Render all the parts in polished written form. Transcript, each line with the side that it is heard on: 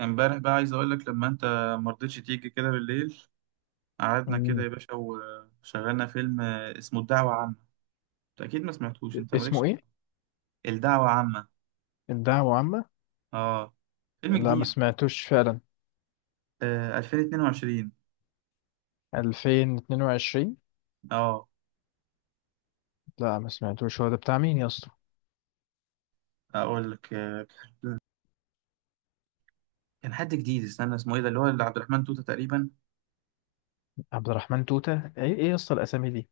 right: امبارح بقى عايز اقول لك لما انت ما رضيتش تيجي كده بالليل، قعدنا كده
left: مم.
right: يا باشا وشغلنا فيلم اسمه الدعوة عامة. انت اكيد ما سمعتوش، انت مالكش
left: اسمه
right: حق.
left: ايه؟
right: الدعوة عامة،
left: الدعوة عامة.
right: اه فيلم
left: لا، ما
right: جديد.
left: سمعتوش فعلا.
right: 2022.
left: 2022.
right: اه
left: لا ما سمعتوش، هو ده بتاع مين يا اسطى؟
right: اقول لك كان حد جديد، استنى اسمه ايه ده، اللي هو اللي عبد الرحمن توتة تقريبا.
left: عبد الرحمن توتة. ايه ايه يا اسطى الاسامي دي؟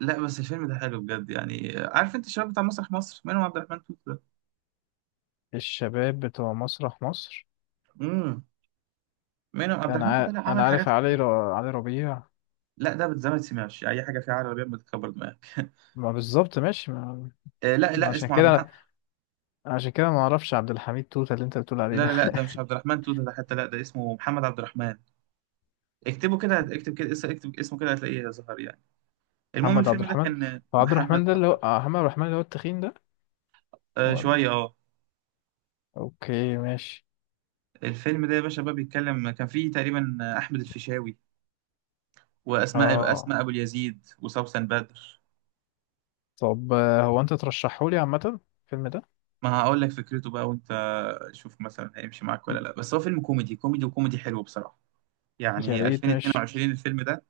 right: لا بس الفيلم ده حلو بجد يعني، عارف انت الشباب بتاع مسرح مصر؟ منهم عبد الرحمن توتة ده.
left: الشباب بتوع مسرح مصر.
right: امم منهم عبد الرحمن توتة. لا عمل
left: انا عارف
right: حاجات حلوة.
left: علي ربيع.
right: لا ده بتزمت سمعش اي حاجة فيها عربي، بيعمل تكبر دماغك.
left: ما بالظبط ماشي.
right: لا
left: ما
right: لا
left: عشان
right: اسمه عبد.
left: كده عشان كده ما اعرفش عبد الحميد توتة اللي انت بتقول عليه
right: لا
left: ده.
right: لا لا ده مش عبد الرحمن توتة ده حتى، لا ده اسمه محمد عبد الرحمن. اكتبه كده، اكتب كده، اكتب اسمه كده هتلاقيه ظهر يعني. المهم
left: محمد عبد
right: الفيلم ده
left: الرحمن.
right: كان
left: هو عبد الرحمن
right: محمد
left: ده
right: عبد
left: اللي هو
right: الرحمن.
left: محمد عبد الرحمن اللي هو التخين ده؟
right: آه
left: ولا؟
right: شوية اه.
left: اوكي ماشي
right: الفيلم ده يا باشا بقى بيتكلم، كان فيه تقريبا أحمد الفيشاوي
left: اه.
right: أسماء أبو اليزيد وسوسن بدر.
left: طب هو انت ترشحه لي عامة الفيلم ده؟
right: ما هقول لك فكرته بقى، وانت شوف مثلا هيمشي معاك ولا لا، بس هو فيلم كوميدي كوميدي وكوميدي حلو بصراحة.
left: يا
right: يعني
left: ريت، ماشي
right: 2022 الفيلم ده،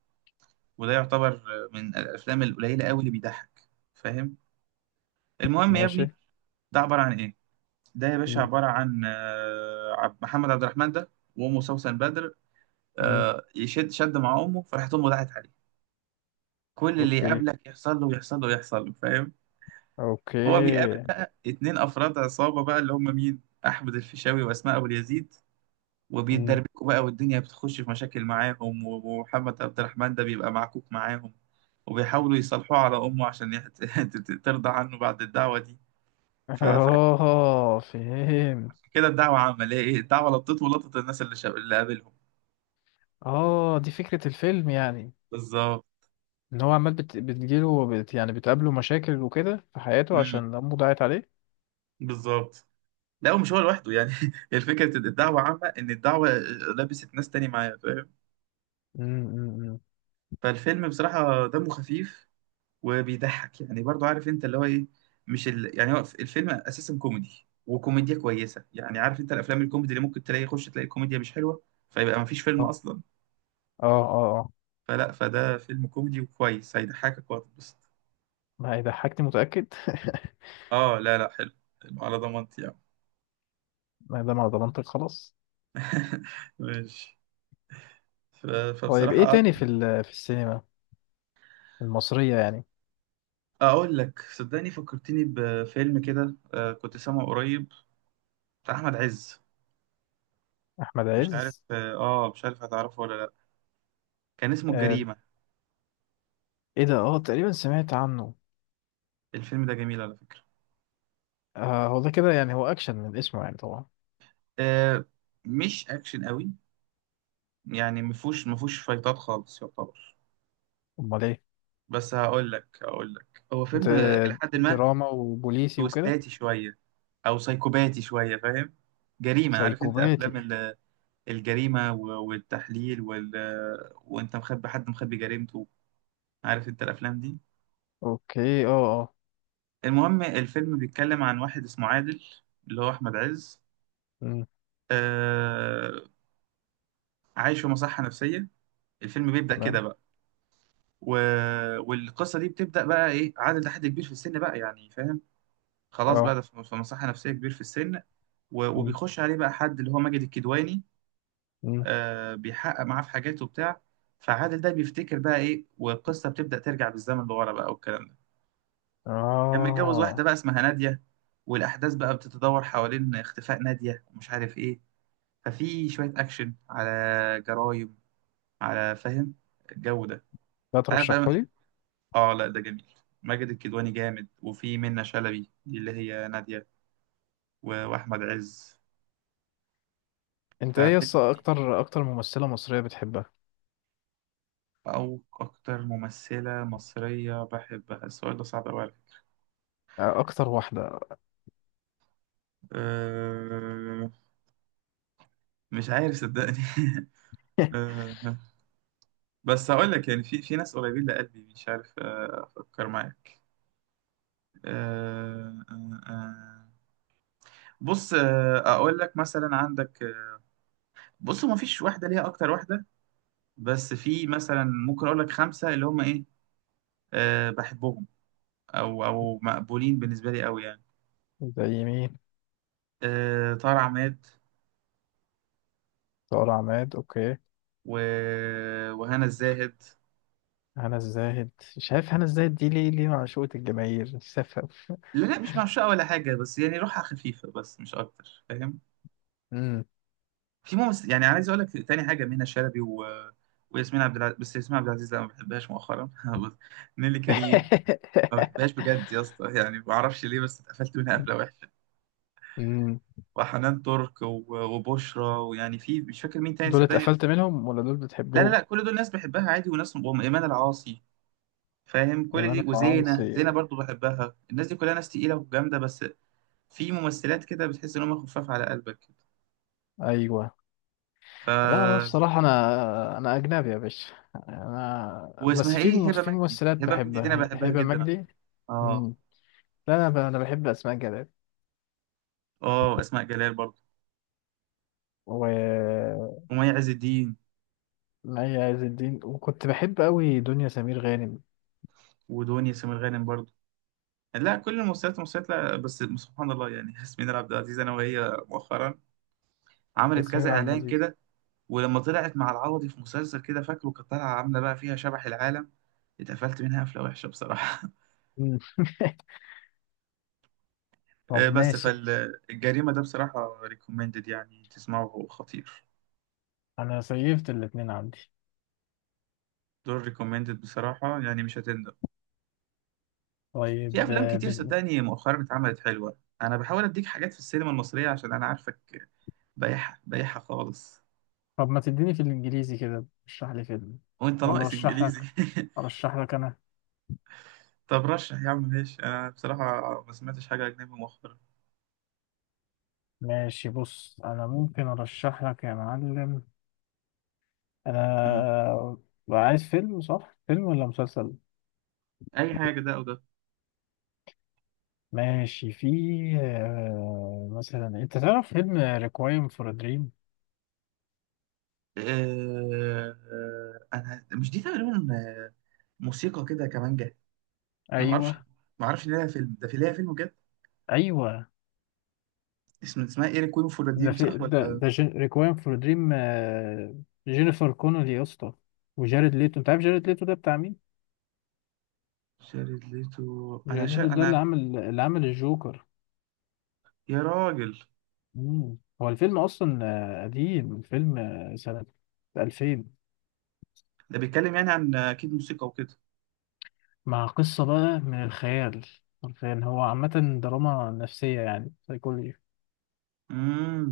right: وده يعتبر من الأفلام القليلة قوي اللي بيضحك، فاهم؟ المهم يا
left: ماشي.
right: ابني ده عبارة عن ايه؟ ده يا باشا
left: مم.
right: عبارة عن محمد عبد الرحمن ده، وأمه سوسن بدر.
left: مم.
right: شد مع أمه، فراحت أمه دعت عليه، كل اللي
left: اوكي.
right: يقابلك يحصل له، يحصل له، يحصل له، فاهم؟ هو بيقابل
left: اوكي.
right: بقى اتنين أفراد عصابة بقى، اللي هم مين؟ أحمد الفيشاوي وأسماء أبو اليزيد،
left: مم.
right: وبيتدربكوا بقى، والدنيا بتخش في مشاكل معاهم، ومحمد عبد الرحمن ده بيبقى معكوك معاهم. وبيحاولوا يصالحوه على أمه عشان يحت... ترضى عنه بعد الدعوة دي. ف... ف...
left: اه، فهم.
right: كده الدعوة عمل ايه؟ الدعوة لطت ولطت الناس اللي قابلهم.
left: اه دي فكرة الفيلم يعني،
right: بالظبط.
left: ان هو عمال بتجيله يعني بتقابله مشاكل وكده في حياته
right: امم
left: عشان امه ضاعت عليه.
right: بالظبط. لا ومش هو لوحده يعني، الفكره الدعوه عامه ان الدعوه لبست ناس تاني معايا، فاهم؟
left: مم. مم. مم.
right: فالفيلم بصراحه دمه خفيف وبيضحك يعني، برضو عارف انت اللي هو ايه؟ مش ال... يعني هو الفيلم اساسا كوميدي وكوميديا كويسه، يعني عارف انت الافلام الكوميدي اللي ممكن تلاقي يخش تلاقي كوميديا مش حلوه، فيبقى ما فيش فيلم
left: اه.
right: اصلا.
left: اه. اه. آه.
right: فلا فده فيلم كوميدي وكويس، هيضحكك وهتتبسط.
left: ما هي ضحكتي، متأكد؟
right: اه لا لا حلو، حلو على ضمانتي يعني.
left: ما دام على ضمانتك خلاص.
right: ماشي.
left: طيب ايه
right: فبصراحه
left: تاني في السينما المصرية يعني؟
right: اقول لك صدقني، فكرتني بفيلم كده، كنت سامعه قريب بتاع احمد عز.
left: احمد
right: مش عارف
left: عز.
right: اه، مش عارف هتعرفه ولا لا. كان اسمه
left: آه.
right: الجريمة.
left: ايه ده؟ اه تقريبا سمعت عنه.
right: الفيلم ده جميل على فكرة.
left: آه، هو ده كده يعني، هو أكشن من اسمه يعني طبعا.
right: آه مش اكشن قوي يعني، مفهوش فايتات خالص يعتبر.
left: أمال إيه؟
right: بس هقول لك، هو فيلم، الى حد ما
left: دراما وبوليسي وكده.
right: تويستاتي شوية او سايكوباتي شوية، فاهم؟ جريمة، عارف انت افلام
left: سايكوباتي.
right: الجريمة والتحليل وانت مخبي حد، مخبي جريمته، عارف انت الافلام دي.
left: أوكي أه. أه.
right: المهم الفيلم بيتكلم عن واحد اسمه عادل، اللي هو احمد عز.
left: أمم،
right: آه. عايش في مصحة نفسية، الفيلم بيبدأ كده
left: تمام.
right: بقى. و... والقصة دي بتبدأ بقى ايه، عادل ده حد كبير في السن بقى يعني، فاهم؟ خلاص بقى
left: أه.
right: ده في مصحة نفسية كبير في السن.
left: أمم،
right: وبيخش عليه بقى حد اللي هو ماجد الكدواني.
left: أمم،
right: آه بيحقق معاه في حاجاته وبتاع. فعادل ده بيفتكر بقى ايه، والقصة بتبدأ ترجع بالزمن لورا بقى والكلام ده. كان متجوز واحدة
left: أه.
right: بقى اسمها نادية، والأحداث بقى بتتدور حوالين اختفاء نادية ومش عارف ايه. ففي شوية أكشن على جرايم، على فاهم الجو ده،
left: ده
right: أنت عارف بقى.
left: ترشحهولي.
right: آه لا ده جميل، ماجد الكدواني جامد، وفي منة شلبي دي اللي هي نادية، وأحمد عز.
left: أنت إيه يس،
right: ففيلم تقيل.
left: أكتر ممثلة مصرية بتحبها؟
right: أو أكتر ممثلة مصرية بحبها، السؤال ده صعب أوي عليا.
left: أكتر واحدة.
right: أه... مش عارف صدقني. أه... بس هقول لك يعني، في ناس قريبين لقلبي، مش عارف، أفكر معاك. أه... أه... أه... بص، اقول لك مثلا عندك، بص ما فيش واحدة ليها أكتر واحدة، بس في مثلا ممكن أقول لك خمسة اللي هم إيه، أه بحبهم، أو مقبولين بالنسبة لي أوي يعني.
left: زي مين؟
right: أه طارق عماد،
left: سارة عماد، أوكي.
right: و... وهنا الزاهد.
left: هنا الزاهد. شايف هنا الزاهد دي ليه معشوقة الجماهير سفه؟
right: لا لا مش معشقة ولا حاجة، بس يعني روحها خفيفة بس، مش أكتر، فاهم؟
left: أمم.
right: في ممثل يعني عايز أقول لك تاني حاجة، منى شلبي وياسمين عبد العزيز، بس ياسمين عبد العزيز لا ما بحبهاش مؤخرا. نيلي كريم ما بحبهاش بجد يا اسطى، يعني ما أعرفش ليه، بس اتقفلت منها قفلة وحشة.
left: أمم.
right: وحنان ترك وبشرى، ويعني في مش فاكر مين تاني
left: دول
right: صدقني.
left: اتقفلت
right: بس
left: منهم ولا دول
right: لا لا
left: بتحبهم؟
right: لا، كل دول ناس بحبها عادي، وناس، وأم إيمان العاصي، فاهم؟ كل
left: ايمن
right: دي وزينة،
left: العاصي.
right: برضو بحبها، الناس دي كلها ناس تقيلة وجامدة بس. في ممثلات كده بتحس إن هم خفاف على قلبك كده.
left: ايوه. لا انا
right: ف،
left: بصراحه انا اجنبي يا باشا. انا بس
right: واسمها إيه،
left: في
right: هبة
left: في
right: مجدي،
left: ممثلات
right: هبة مجدي دي أنا
left: بحبها
right: بحبها
left: هبه
right: جدا على
left: مجدي.
right: فكرة. آه.
left: مم. لا انا بحب اسماء جلال
right: آه أسماء جلال برضو،
left: ومي
right: ومي عز الدين،
left: عز الدين، وكنت بحب قوي دنيا سمير غانم.
right: ودنيا سمير غانم برضو. لا كل الممثلات لا، بس سبحان الله يعني، ياسمين عبد العزيز أنا وهي مؤخرا، عملت
left: ياسمين
right: كذا
left: عبد
right: إعلان
left: العزيز.
right: كده، ولما طلعت مع العوضي في مسلسل كده فاكره كانت طالعه عامله بقى فيها شبح العالم، اتقفلت منها قفله وحشه بصراحه.
left: مم. طب
right: بس
left: ماشي،
right: فالجريمه ده بصراحه ريكومندد يعني تسمعه، هو خطير.
left: انا سيفت الاتنين عندي.
right: دول ريكومندد بصراحه يعني مش هتندم. في
left: طيب
right: افلام كتير صدقني مؤخرا اتعملت حلوه، انا بحاول اديك حاجات في السينما المصريه عشان انا عارفك، بايحه خالص.
left: طب ما تديني في الانجليزي كده اشرح لي فيلم،
right: وانت
left: ولا
right: ناقص
left: ارشح
right: انجليزي؟
left: لك ارشح لك انا.
right: طب رشح يا عم ماشي، انا بصراحه ما سمعتش حاجه اجنبي مؤخرا.
left: ماشي، بص انا ممكن ارشح لك يا معلم.
right: مم.
left: انا عايز فيلم، صح؟ فيلم ولا مسلسل؟
right: اي حاجه، ده او ده.
left: ماشي، في مثلا، انت تعرف فيلم ريكوايم فور دريم؟
right: انا مش دي تقريبا، موسيقى كده كمانجا. انا ما اعرفش،
left: ايوه.
right: ما اعرفش ان ليها فيلم، ده في ليها فيلم بجد؟
left: ايوه
right: اسمها ايري كوين فور
left: ده
right: ريديم
left: في
right: صح
left: ده
right: ولا؟
left: ده ريكوايم فور دريم. جينيفر كونولي يا اسطى، وجارد ليتو. انت عارف جارد ليتو ده بتاع مين؟
right: شارد ليتو،
left: جارد ليتو ده
right: انا.
left: اللي عمل الجوكر.
right: يا راجل،
left: مم. هو الفيلم اصلا قديم. الفيلم سنة 2000،
right: ده بيتكلم يعني عن اكيد موسيقى وكده.
left: مع قصة بقى من الخيال. حرفيا هو عامة دراما نفسية يعني سايكولوجي.
right: امم.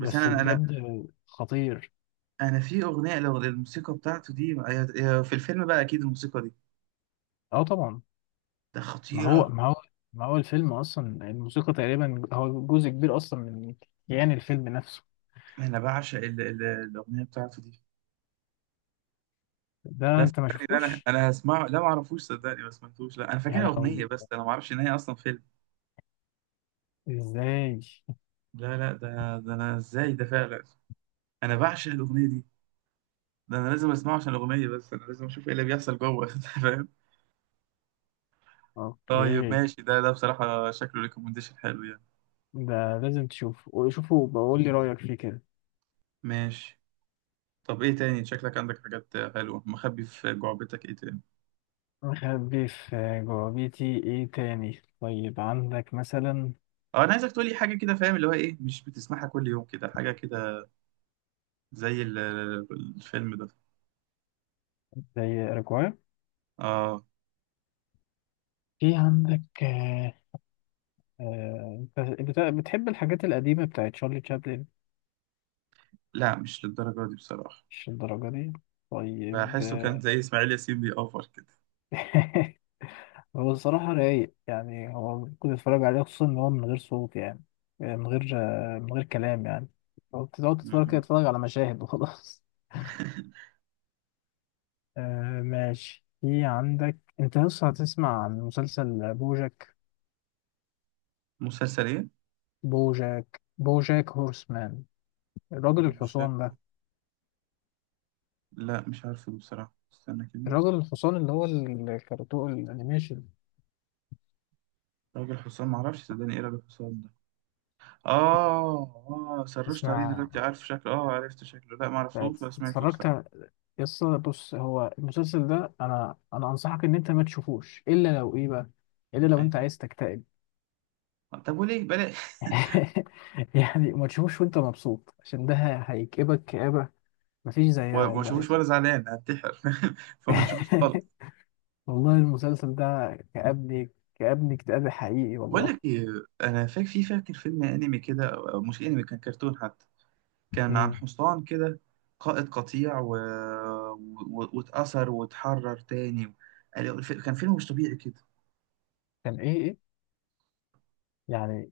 right: بس
left: بجد خطير.
right: انا في اغنيه، لو الموسيقى بتاعته دي هي في الفيلم بقى، اكيد الموسيقى دي
left: اه طبعا.
right: ده
left: ما هو،
right: خطيره.
left: ما هو، الفيلم اصلا الموسيقى تقريبا هو جزء كبير اصلا من كيان الفيلم نفسه.
right: انا بعشق الاغنيه بتاعته دي.
left: ده
right: لا
left: انت ما
right: صدقني لا،
left: شفتوش؟
right: انا هسمعه، لا ما اعرفوش صدقني ما سمعتوش، لا انا
left: يا
right: فاكرها اغنيه
left: لهوي،
right: بس انا ما اعرفش ان هي اصلا فيلم.
left: ازاي؟
right: لا لا ده ده انا ازاي ده فعلا، انا بعشق الاغنيه دي، ده انا لازم اسمعه عشان الاغنيه، بس انا لازم اشوف ايه اللي بيحصل جوه. أنت فاهم؟ طيب
left: اوكي.
right: ماشي، ده بصراحه شكله ريكومنديشن حلو يعني.
left: ده لازم تشوفه، شوفه بقول لي رأيك فيه كده.
right: ماشي. طب ايه تاني، شكلك عندك حاجات حلوه مخبي في جعبتك، ايه تاني؟
left: مخبي في جوابيتي ايه تاني؟ طيب عندك مثلا
right: اه انا عايزك تقولي حاجه كده فاهم، اللي هو ايه، مش بتسمعها كل يوم كده، حاجه كده زي الفيلم ده.
left: زي رجوع.
right: اه
left: في عندك أنت بتحب الحاجات القديمة بتاعت شارلي تشابلن؟
right: لا مش للدرجه دي بصراحه،
left: مش الدرجة دي. طيب.
right: بحسه كان زي اسماعيل ياسين بيأوفر كده.
left: هو الصراحة رايق يعني، هو كنت اتفرج عليه خصوصا ان هو من غير صوت يعني، من غير من غير كلام يعني. هو بتقعد تتفرج كده،
right: مم.
left: تتفرج على مشاهد وخلاص. آه ماشي. في عندك انت لسه، هتسمع عن مسلسل بوجاك؟
right: مسلسل ايه؟
left: بوجاك هورسمان. الراجل
right: بوشك.
left: الحصان ده.
right: لا مش عارفه بصراحة، استنى كده.
left: الراجل الحصان اللي هو الكرتون الانيميشن.
right: راجل حسام معرفش صدقني، ايه راجل حسام ده؟ اه. اه سرشت عليه
left: تسمع.
right: دلوقتي عارف شكله، اه عرفت شكله، لا معرفوش ولا سمعته
left: اتفرجت
right: بصراحة.
left: على- يس، بص هو المسلسل ده انا انصحك ان انت ما تشوفوش الا لو ايه بقى، الا لو انت
right: ايوه،
left: عايز تكتئب.
right: طب وليه؟ بلاش.
left: يعني ما تشوفوش وانت مبسوط، عشان ده هيكئبك كآبة مفيش زيها
right: وما
left: والله يا
right: اشوفوش
left: اخي.
right: ولا زعلان هنتحر. فما تشوفوش خالص.
left: والله المسلسل ده كأبني كأبني اكتئاب حقيقي
right: بقول
left: والله.
right: لك ايه، انا فاكر في فاكر فيلم انمي كده أو مش انمي كان كرتون حتى، كان عن
left: مم.
right: حصان كده قائد قطيع واتأثر واتحرر تاني، كان فيلم مش طبيعي كده.
left: كان ايه ايه يعني،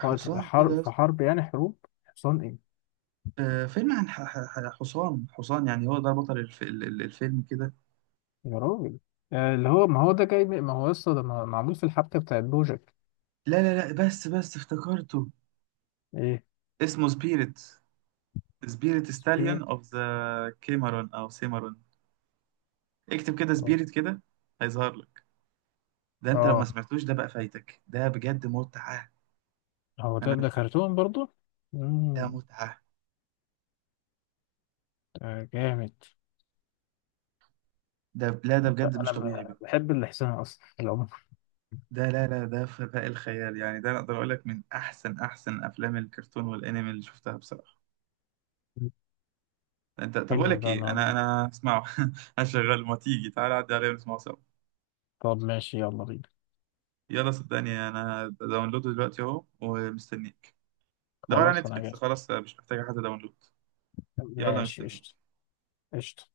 left: قائد
right: كده
left: حرب
right: يا
left: في
right: اسطى.
left: حرب يعني حروب؟ حصان ايه؟
right: فيلم عن حصان يعني، هو ده بطل الفيلم كده.
left: يا راجل اللي هو ما هو ده جاي من- ما هو يسطا ده معمول في الحبكة بتاعت بوجك.
right: لا لا لا بس افتكرته،
left: ايه؟
right: اسمه سبيريت، سبيريت
left: سبير.
right: ستاليون اوف ذا كيمرون او سيمرون. اكتب كده
left: اه.
right: سبيريت كده هيظهر لك، ده انت لو ما
left: آه.
right: سمعتوش ده بقى فايتك، ده بجد متعة.
left: هو ده،
right: انا
left: ده
right: مش،
left: كرتون برضو؟
right: ده
left: امم.
right: متعة،
left: ده جامد.
right: ده لا ده بجد مش
left: انا
right: طبيعي بقى،
left: بحب الاحسان اصلا في العموم.
right: ده لا لا ده فداء الخيال يعني، ده انا اقدر اقول لك من احسن افلام الكرتون والانمي اللي شفتها بصراحه. انت طب اقول
left: حلو،
right: لك
left: ده انا
right: ايه،
left: هظبط.
right: انا اسمعه. هشغل، ما تيجي تعالى عدي عليا ونسمعه سوا.
left: طب ماشي، يلا بينا.
right: يلا صدقني انا داونلوده دلوقتي اهو ومستنيك. دور على
left: خلاص انا جاي.
right: نتفليكس خلاص مش محتاجه حد داونلود. يلا
left: ماشي
right: مستنيك.
left: قشطة. قشطة.